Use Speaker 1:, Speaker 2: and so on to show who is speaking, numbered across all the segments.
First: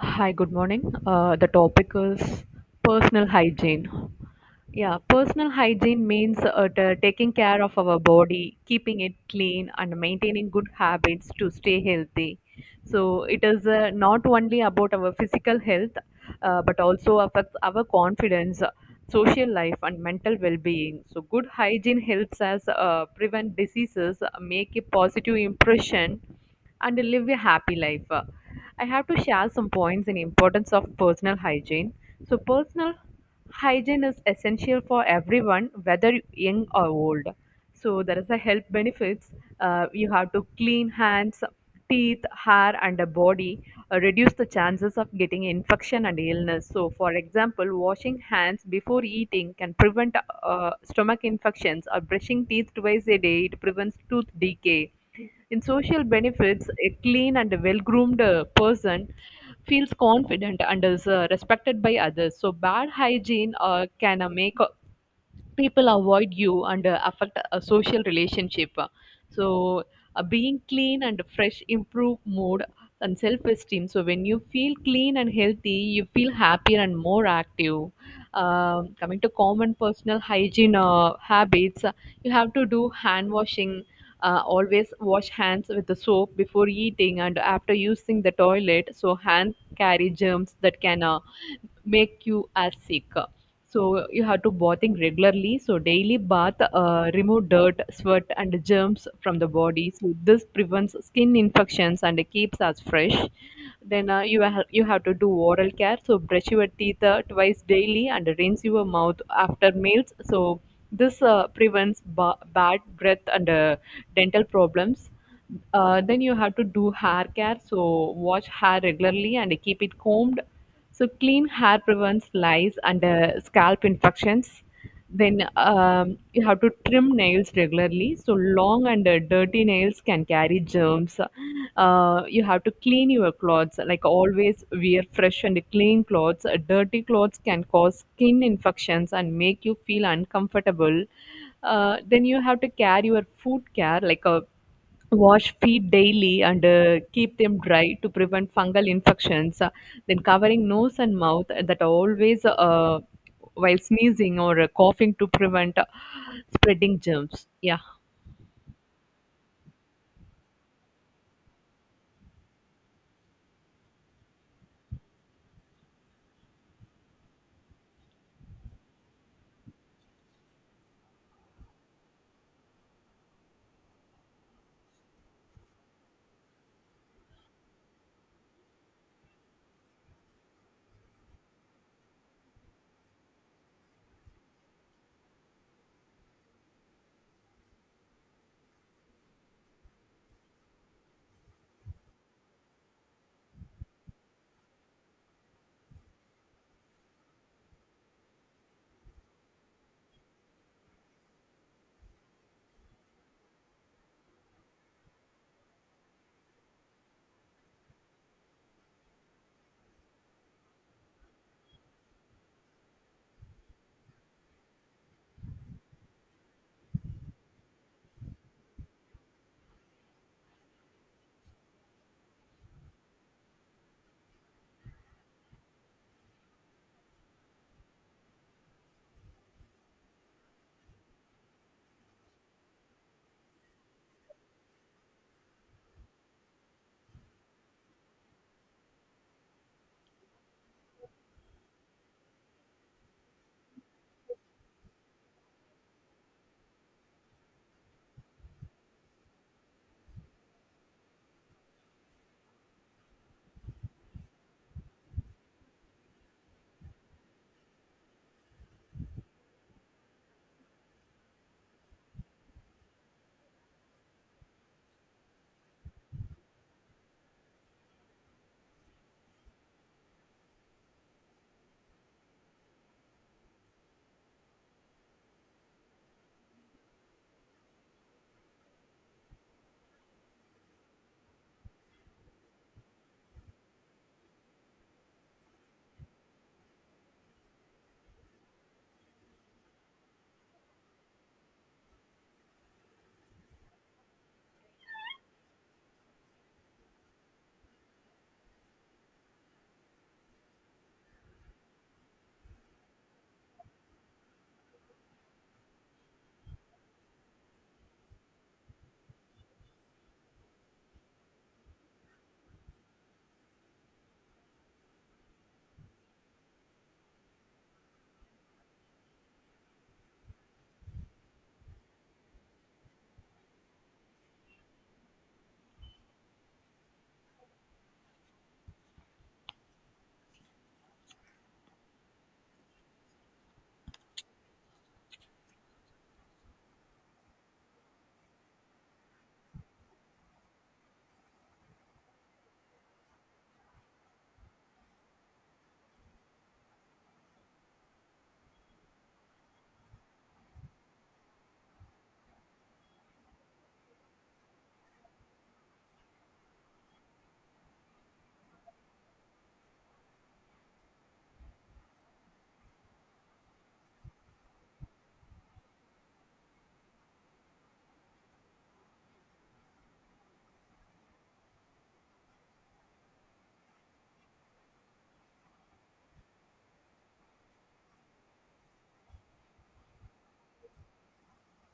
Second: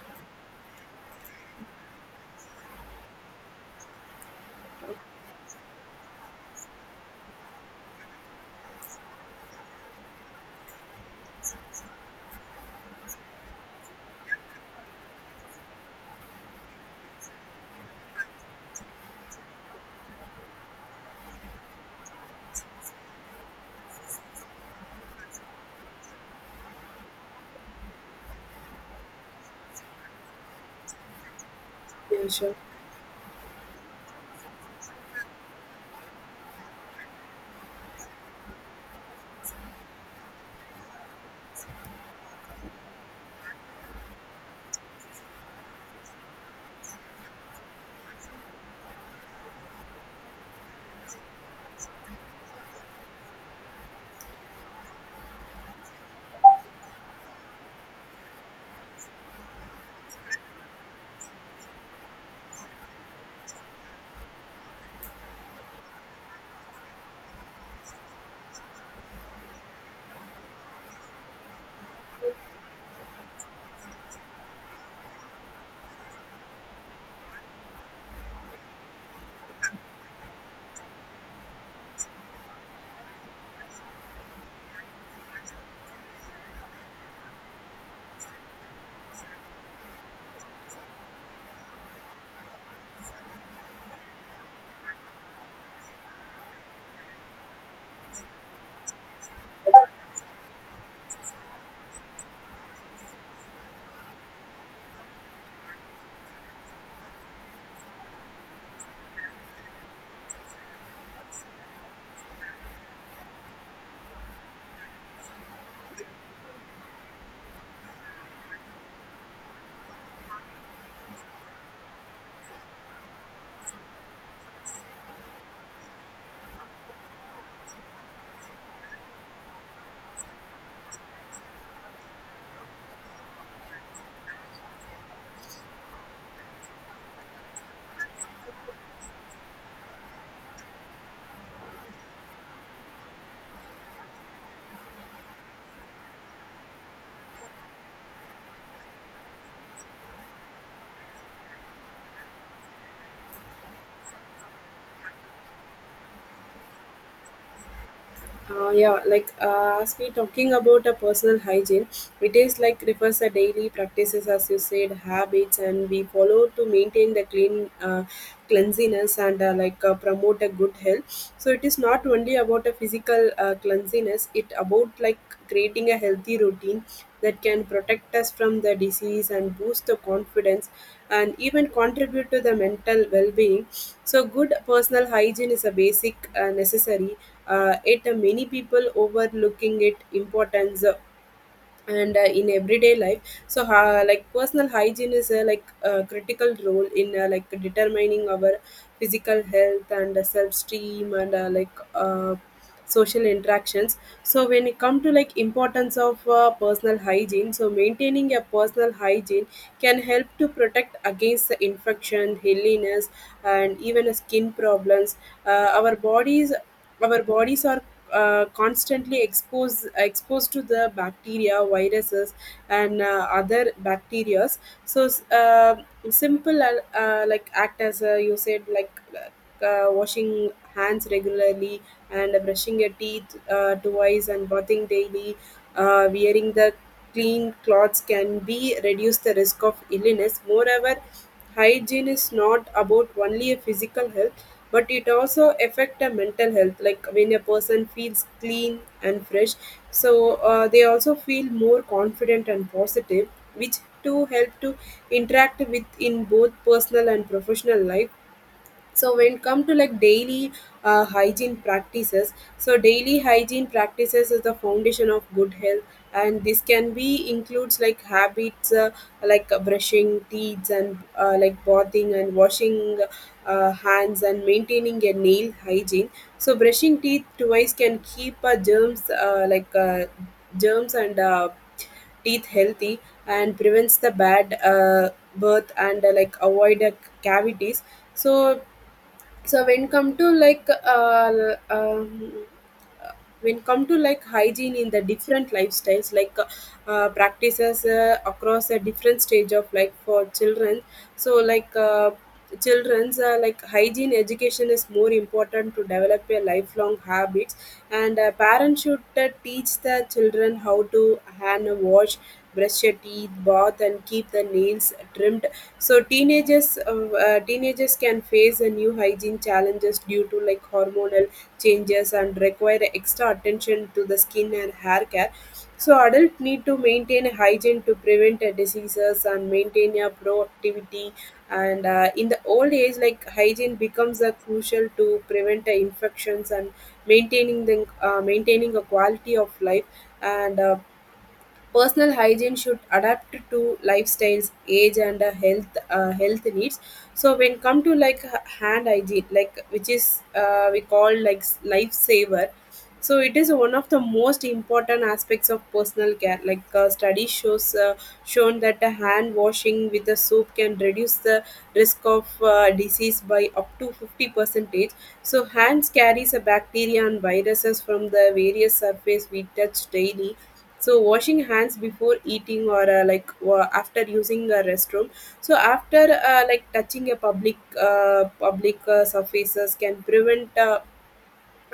Speaker 1: Hi, good morning. The topic is personal hygiene. Yeah, personal hygiene means taking care of our body, keeping it clean, and maintaining good habits to stay healthy. So, it is not only about our physical health, but also affects our confidence, social life, and mental well being. So, good hygiene helps us prevent diseases, make a positive impression, and live a happy life. I have to share some points in importance of personal hygiene.
Speaker 2: Yeah,
Speaker 1: So
Speaker 2: sure.
Speaker 1: personal hygiene is essential for everyone, whether young or old. So there is a health benefits. You have to clean hands, teeth, hair, and the body. Reduce the chances of getting infection and illness. So for example, washing hands before eating can prevent stomach infections, or brushing teeth twice a day it prevents tooth decay in social benefits, a clean and well-groomed person feels confident and is respected by others. So bad hygiene can make people avoid you and affect a social relationship. So, Being clean and fresh improve mood and self esteem. So, when you feel clean and healthy, you feel happier and more active. Coming to common personal hygiene habits, you have to do hand washing. Always wash hands with the soap before eating and after using the toilet so hands carry germs that can make you as sick, so you have to bathing regularly. So daily bath remove dirt sweat and germs from the body, so this prevents skin infections and keeps us fresh. Then you have to do oral care. So brush your teeth twice daily and rinse your mouth after meals. So this prevents bad breath and dental problems. Then you have to do hair care. So wash hair regularly and keep it combed. So clean hair prevents lice and scalp infections. Then you have to trim nails regularly. So long and dirty nails can carry germs. You have to clean your clothes. Like always, wear fresh and clean clothes. Dirty clothes can cause skin infections and make you feel uncomfortable. Then you have to carry your food care, like a wash feet daily and keep them dry to prevent fungal infections. Then covering nose and mouth that are always while sneezing or coughing to prevent spreading germs. Yeah.
Speaker 2: Yeah, like as we talking about a personal hygiene, it is like refers a daily practices as you said habits and we follow to maintain the clean cleanliness and like promote a good health. So it is not only about a physical cleanliness; it about like creating a healthy routine that can protect us from the disease and boost the confidence and even contribute to the mental well-being. So good personal hygiene is a basic necessary, it many people overlooking it importance and in everyday life. So like personal hygiene is like a critical role in like determining our physical health and self-esteem and like social interactions. So when it come to like importance of personal hygiene, so maintaining a personal hygiene can help to protect against the infection illness and even skin problems. uh, our bodies our bodies are constantly exposed to the bacteria, viruses, and other bacteria. So simple, like act as you said, like washing hands regularly and brushing your teeth twice and bathing daily, wearing the clean clothes can be reduce the risk of illness. Moreover, hygiene is not about only a physical health, but it also affect a mental health. Like when a person feels clean and fresh, so they also feel more confident and positive, which to help to interact with in both personal and professional life. So when it come to like daily hygiene practices, so daily hygiene practices is the foundation of good health, and this can be includes like habits, like brushing teeth and like bathing and washing hands and maintaining a nail hygiene. So brushing teeth twice can keep germs like germs and teeth healthy and prevents the bad birth and like avoid cavities. So so when come to like uh, um, when come to like hygiene in the different lifestyles, like practices across a different stage of life. For children, so children's like hygiene education is more important to develop a lifelong habits, and parents should teach the children how to hand wash, brush your teeth, bath, and keep the nails trimmed. So teenagers, teenagers can face a new hygiene challenges due to like hormonal changes and require extra attention to the skin and hair care. So adults need to maintain a hygiene to prevent diseases and maintain a proactivity. And in the old age, like hygiene becomes a crucial to prevent infections and maintaining a quality of life. And personal hygiene should adapt to lifestyles, age, and health health needs. So when come to like hand hygiene, like which is we call like lifesaver. So it is one of the most important aspects of personal care. Like study shows shown that the hand washing with the soap can reduce the risk of disease by up to 50 percentage. So hands carries a bacteria and viruses from the various surface we touch daily, so washing hands before eating or like after using a restroom, so after like touching a public surfaces can prevent uh,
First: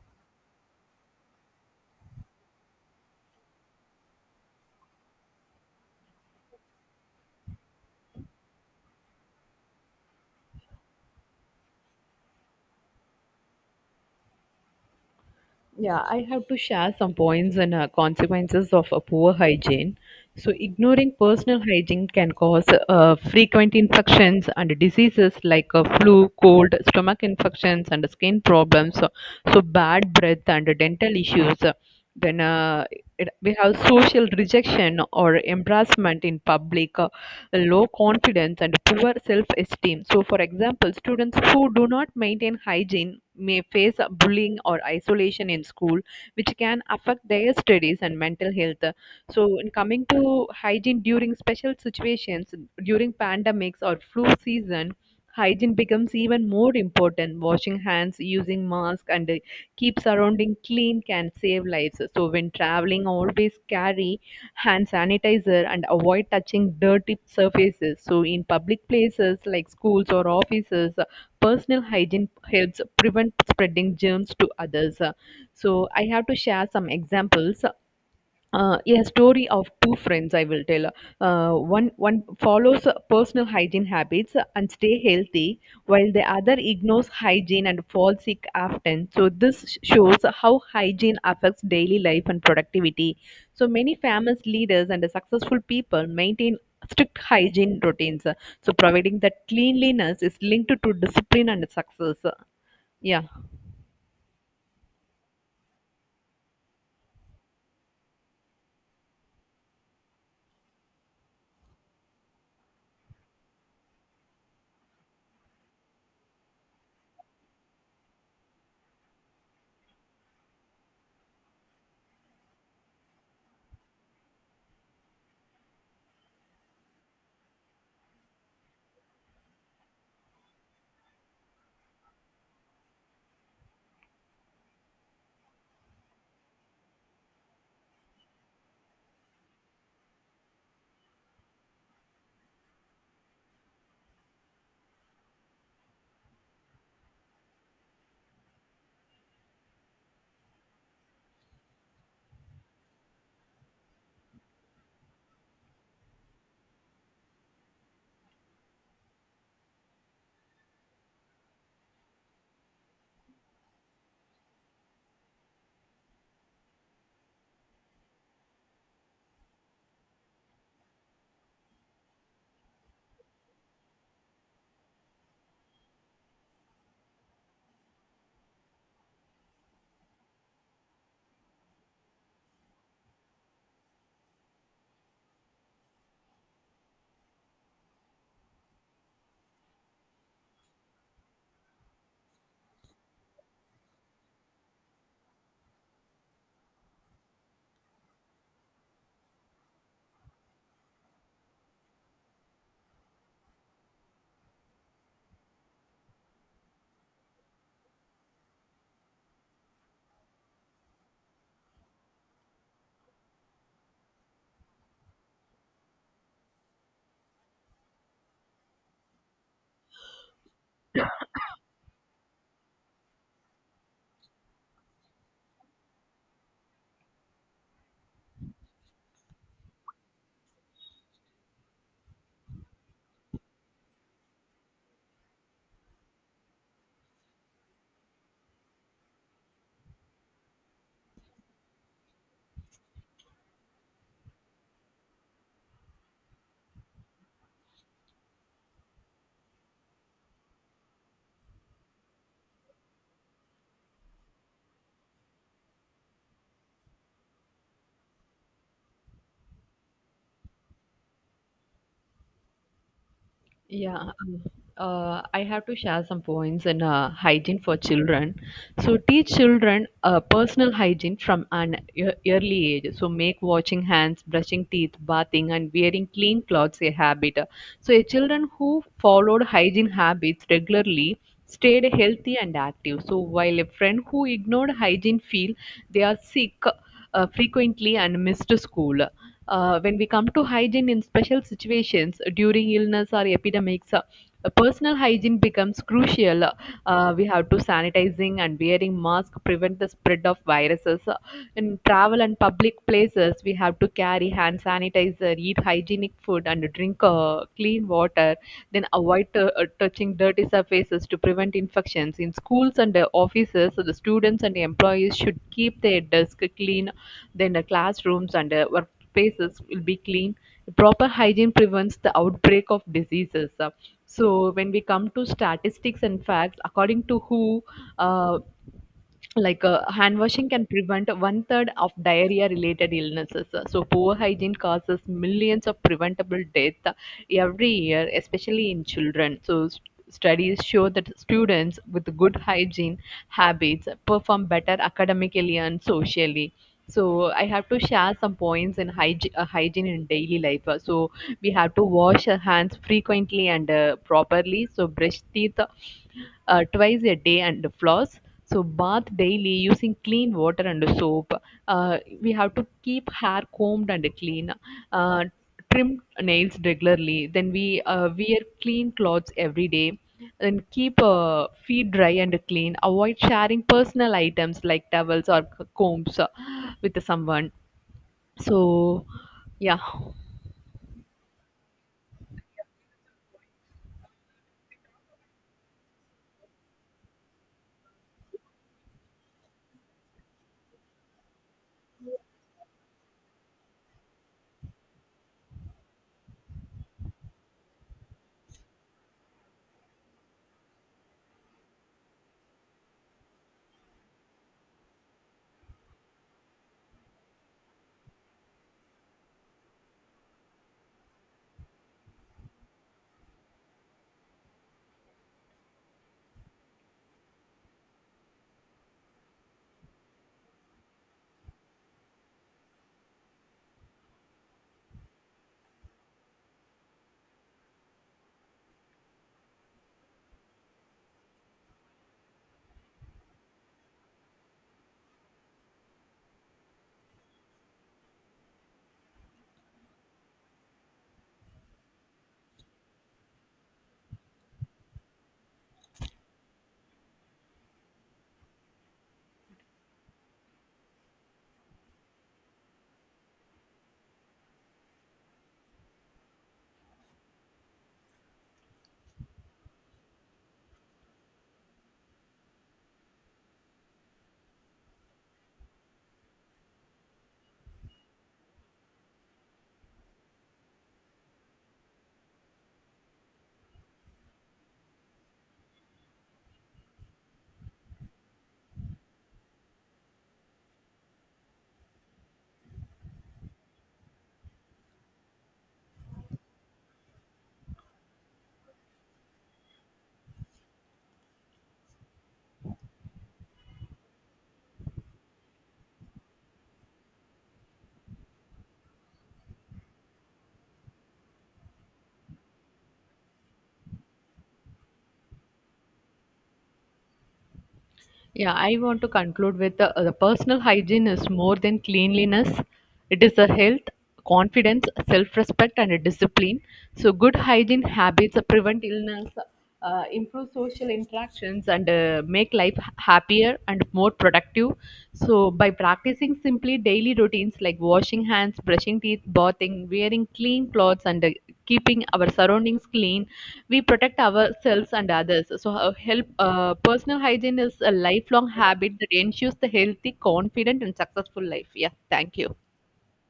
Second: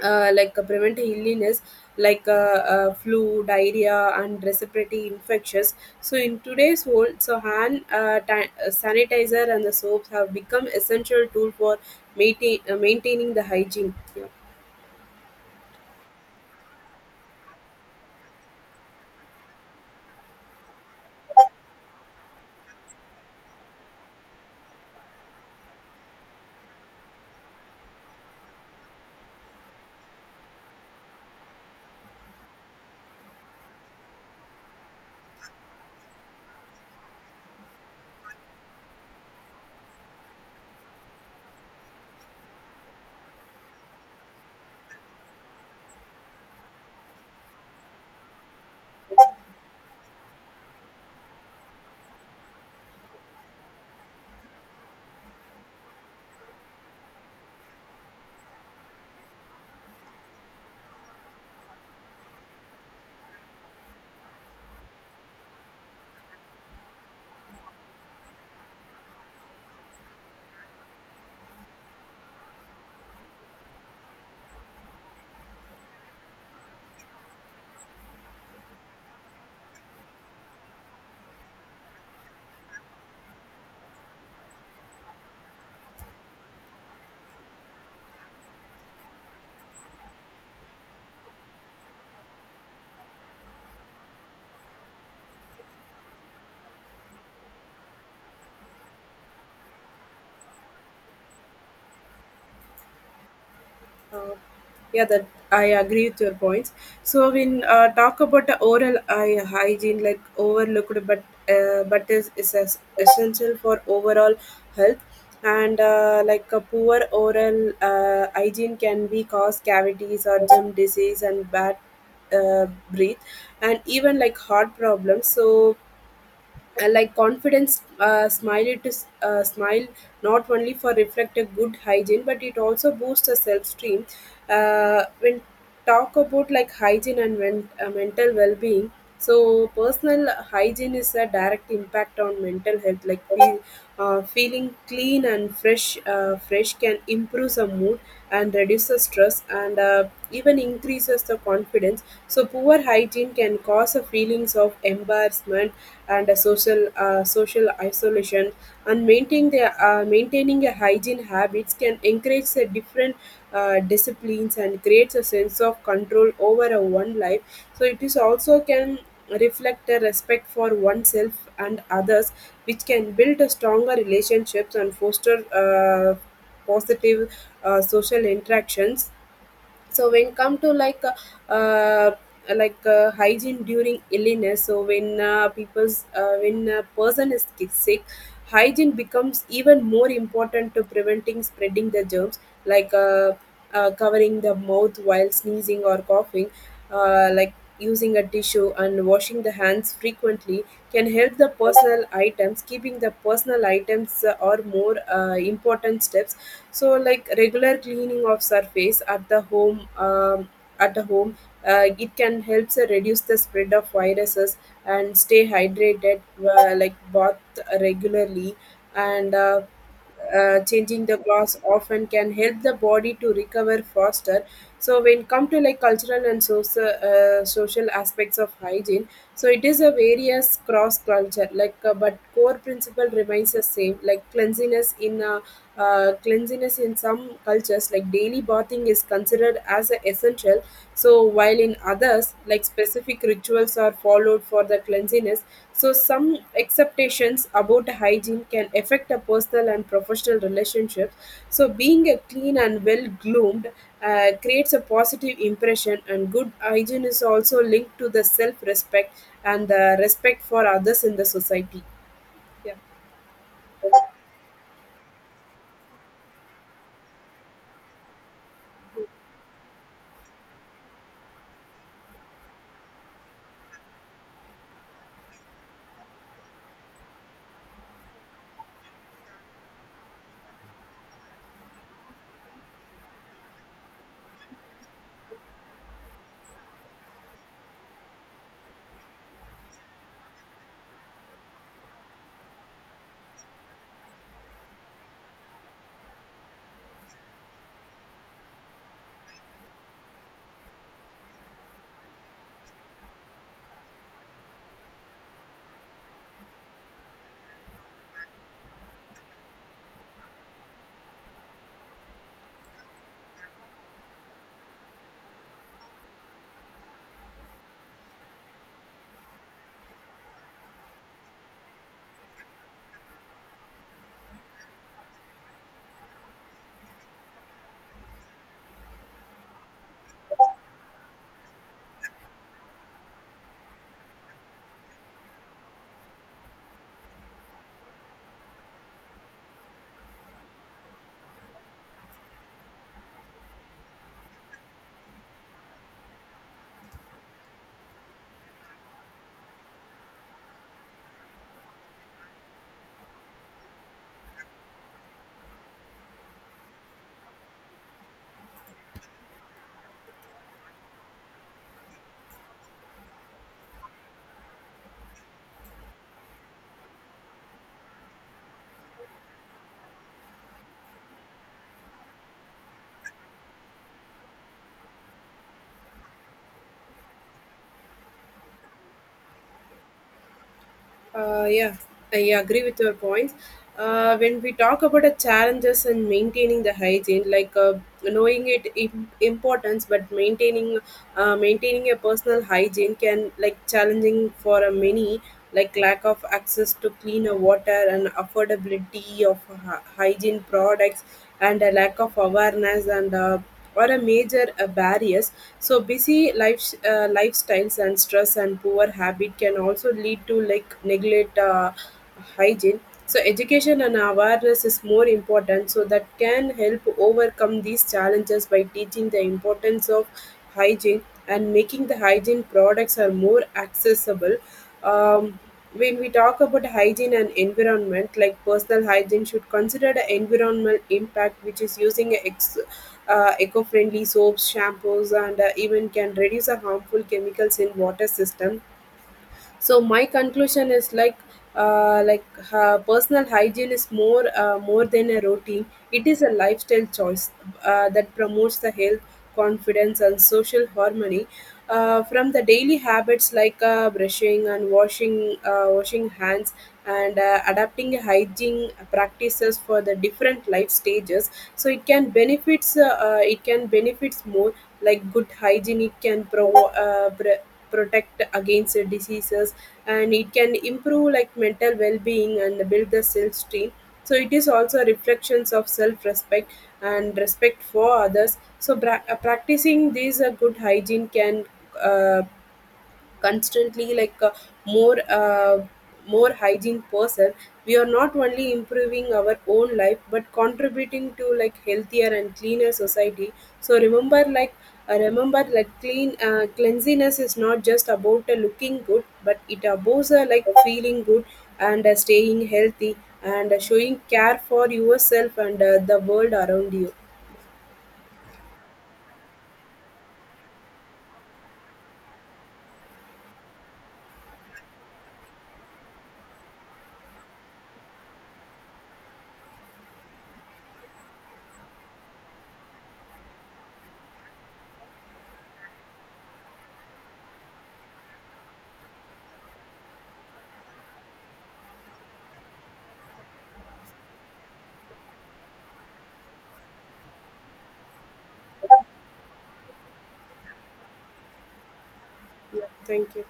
Speaker 2: uh, like prevent illness like flu, diarrhea, and respiratory infections. So in today's world, so hand sanitizer and the soaps have become essential tool for maintaining the hygiene, yeah.
Speaker 1: Yeah, I have to share some points and consequences of a poor hygiene. So, ignoring personal hygiene can cause frequent infections and diseases like flu, cold, stomach infections, and skin problems. So bad breath and dental issues. Then it, we have social rejection or embarrassment in public, low confidence and poor self-esteem. So, for example, students who do not maintain hygiene may face bullying or isolation in school, which can affect their studies and mental health. So, in coming to hygiene during special situations, during pandemics or flu season, hygiene becomes even more important. Washing hands, using masks, and keep surrounding clean can save lives. So, when traveling, always carry hand sanitizer, and avoid touching dirty surfaces. So, in public places like schools or offices, personal hygiene helps prevent spreading germs to others. So, I have to share some examples. A story of two friends I will tell. One follows personal hygiene habits and stay healthy, while the other ignores hygiene and falls sick often. So this shows how hygiene affects daily life and productivity. So many famous leaders and successful people maintain strict hygiene routines. So providing that cleanliness is linked to discipline and success. Yeah.
Speaker 2: Uh, yeah, that I agree with your points. So when talk about the oral eye hygiene, like overlooked, but is essential for overall health. And like a poor oral hygiene can be cause cavities or gum disease and bad breath, and even like heart problems. So like confidence smile, it is smile not only for reflect a good hygiene but it also boosts the self-esteem. When talk about like hygiene and mental well-being, so personal hygiene is a direct impact on mental health. Like we, feeling clean and fresh can improve the mood and reduce the stress and even increases the confidence. So poor hygiene can cause a feelings of embarrassment and a social isolation. And maintaining a hygiene habits can encourage the different disciplines and creates a sense of control over a one life. So it is also can reflect a respect for oneself and others, which can build a stronger relationships and foster positive social interactions. So when come to like hygiene during illness, so when people's when a person is sick, hygiene becomes even more important to preventing spreading the germs, like covering the mouth while sneezing or coughing, like using a tissue and washing the hands frequently can help the personal items. Keeping the personal items are more important steps. So like regular cleaning of surface at the home, at the home, it can help reduce the spread of viruses, and stay hydrated, like bath regularly, and changing the glass often can help the body to recover faster. So when come to like cultural and social aspects of hygiene, so it is a various cross culture like, but core principle remains the same, like cleanliness in, cleanliness in some cultures, like daily bathing is considered as a essential. So while in others, like specific rituals are followed for the cleanliness, so some expectations about hygiene can affect a personal and professional relationship. So, being a clean and well groomed creates a positive impression, and good hygiene is also linked to the self respect and the respect for others in the society. Yeah.
Speaker 1: Yeah, I have to share some points in hygiene for children. So teach children personal hygiene from an early age. So make washing hands, brushing teeth, bathing, and wearing clean clothes a habit. So a children who followed hygiene habits regularly stayed healthy and active. So while a friend who ignored hygiene feel they are sick frequently and missed school. When we come to hygiene in special situations during illness or epidemics, personal hygiene becomes crucial. We have to sanitizing and wearing mask prevent the spread of viruses. In travel and public places, we have to carry hand sanitizer, eat hygienic food, and drink clean water. Then avoid touching dirty surfaces to prevent infections. In schools and offices, the students and employees should keep their desk clean, then the classrooms and work spaces will be clean. Proper hygiene prevents the outbreak of diseases. So when we come to statistics and facts, according to WHO, uh, hand washing can prevent 1/3 of diarrhea related illnesses. So poor hygiene causes millions of preventable deaths every year, especially in children. So studies show that students with good hygiene habits perform better academically and socially. So I have to share some points in hygiene in daily life. So we have to wash our hands frequently and properly. So brush teeth twice a day and floss. So bath daily using clean water and soap. We have to keep hair combed and clean. Uh, Trim nails regularly. Then we wear clean clothes every day. Then keep feet dry and clean. Avoid sharing personal items like towels or combs with someone. So yeah.
Speaker 2: Yeah, I agree with your points. When we talk about the challenges in maintaining the hygiene, like knowing it importance, but maintaining a personal hygiene can like challenging for a many, like lack of access to cleaner water and affordability of hygiene products, and a lack of awareness and. Or a major barriers. So busy life, lifestyles and stress and poor habit can also lead to like neglect hygiene. So education and awareness is more important, so that can help overcome these challenges by teaching the importance of hygiene and making the hygiene products are more accessible. um, when we talk about hygiene and environment, like personal hygiene should consider the environmental impact, which is using eco-friendly soaps, shampoos, and even can reduce the harmful chemicals in water system. So my conclusion is like, like personal hygiene is more than a routine. It is a lifestyle choice that promotes the health, confidence, and social harmony. From the daily habits, like brushing and washing hands, and adapting hygiene practices for the different life stages, so it can benefits more. Like good hygiene, it can protect against diseases, and it can improve like mental well-being and build the self-esteem. So it is also reflections of self-respect and respect for others. So practicing these good hygiene can uh, constantly, like a more, more hygiene person, we are not only improving our own life but contributing to like healthier and cleaner society. So remember, like remember, like clean, cleanliness is not just about looking good but it about like feeling good, and staying healthy, and showing care for yourself and the world around you.
Speaker 1: Yeah, I want to conclude with the personal hygiene is more than cleanliness. It is the health, confidence, self respect, and a discipline. So, good hygiene habits prevent illness, improve social interactions, and make life happier and more productive. So, by practicing simply daily routines like washing hands, brushing teeth, bathing, wearing clean clothes, and keeping our surroundings clean, we protect ourselves and others. So, help Personal hygiene is a lifelong habit that ensures the healthy, confident, and successful life. Yeah, thank you.
Speaker 2: Yeah, thank you.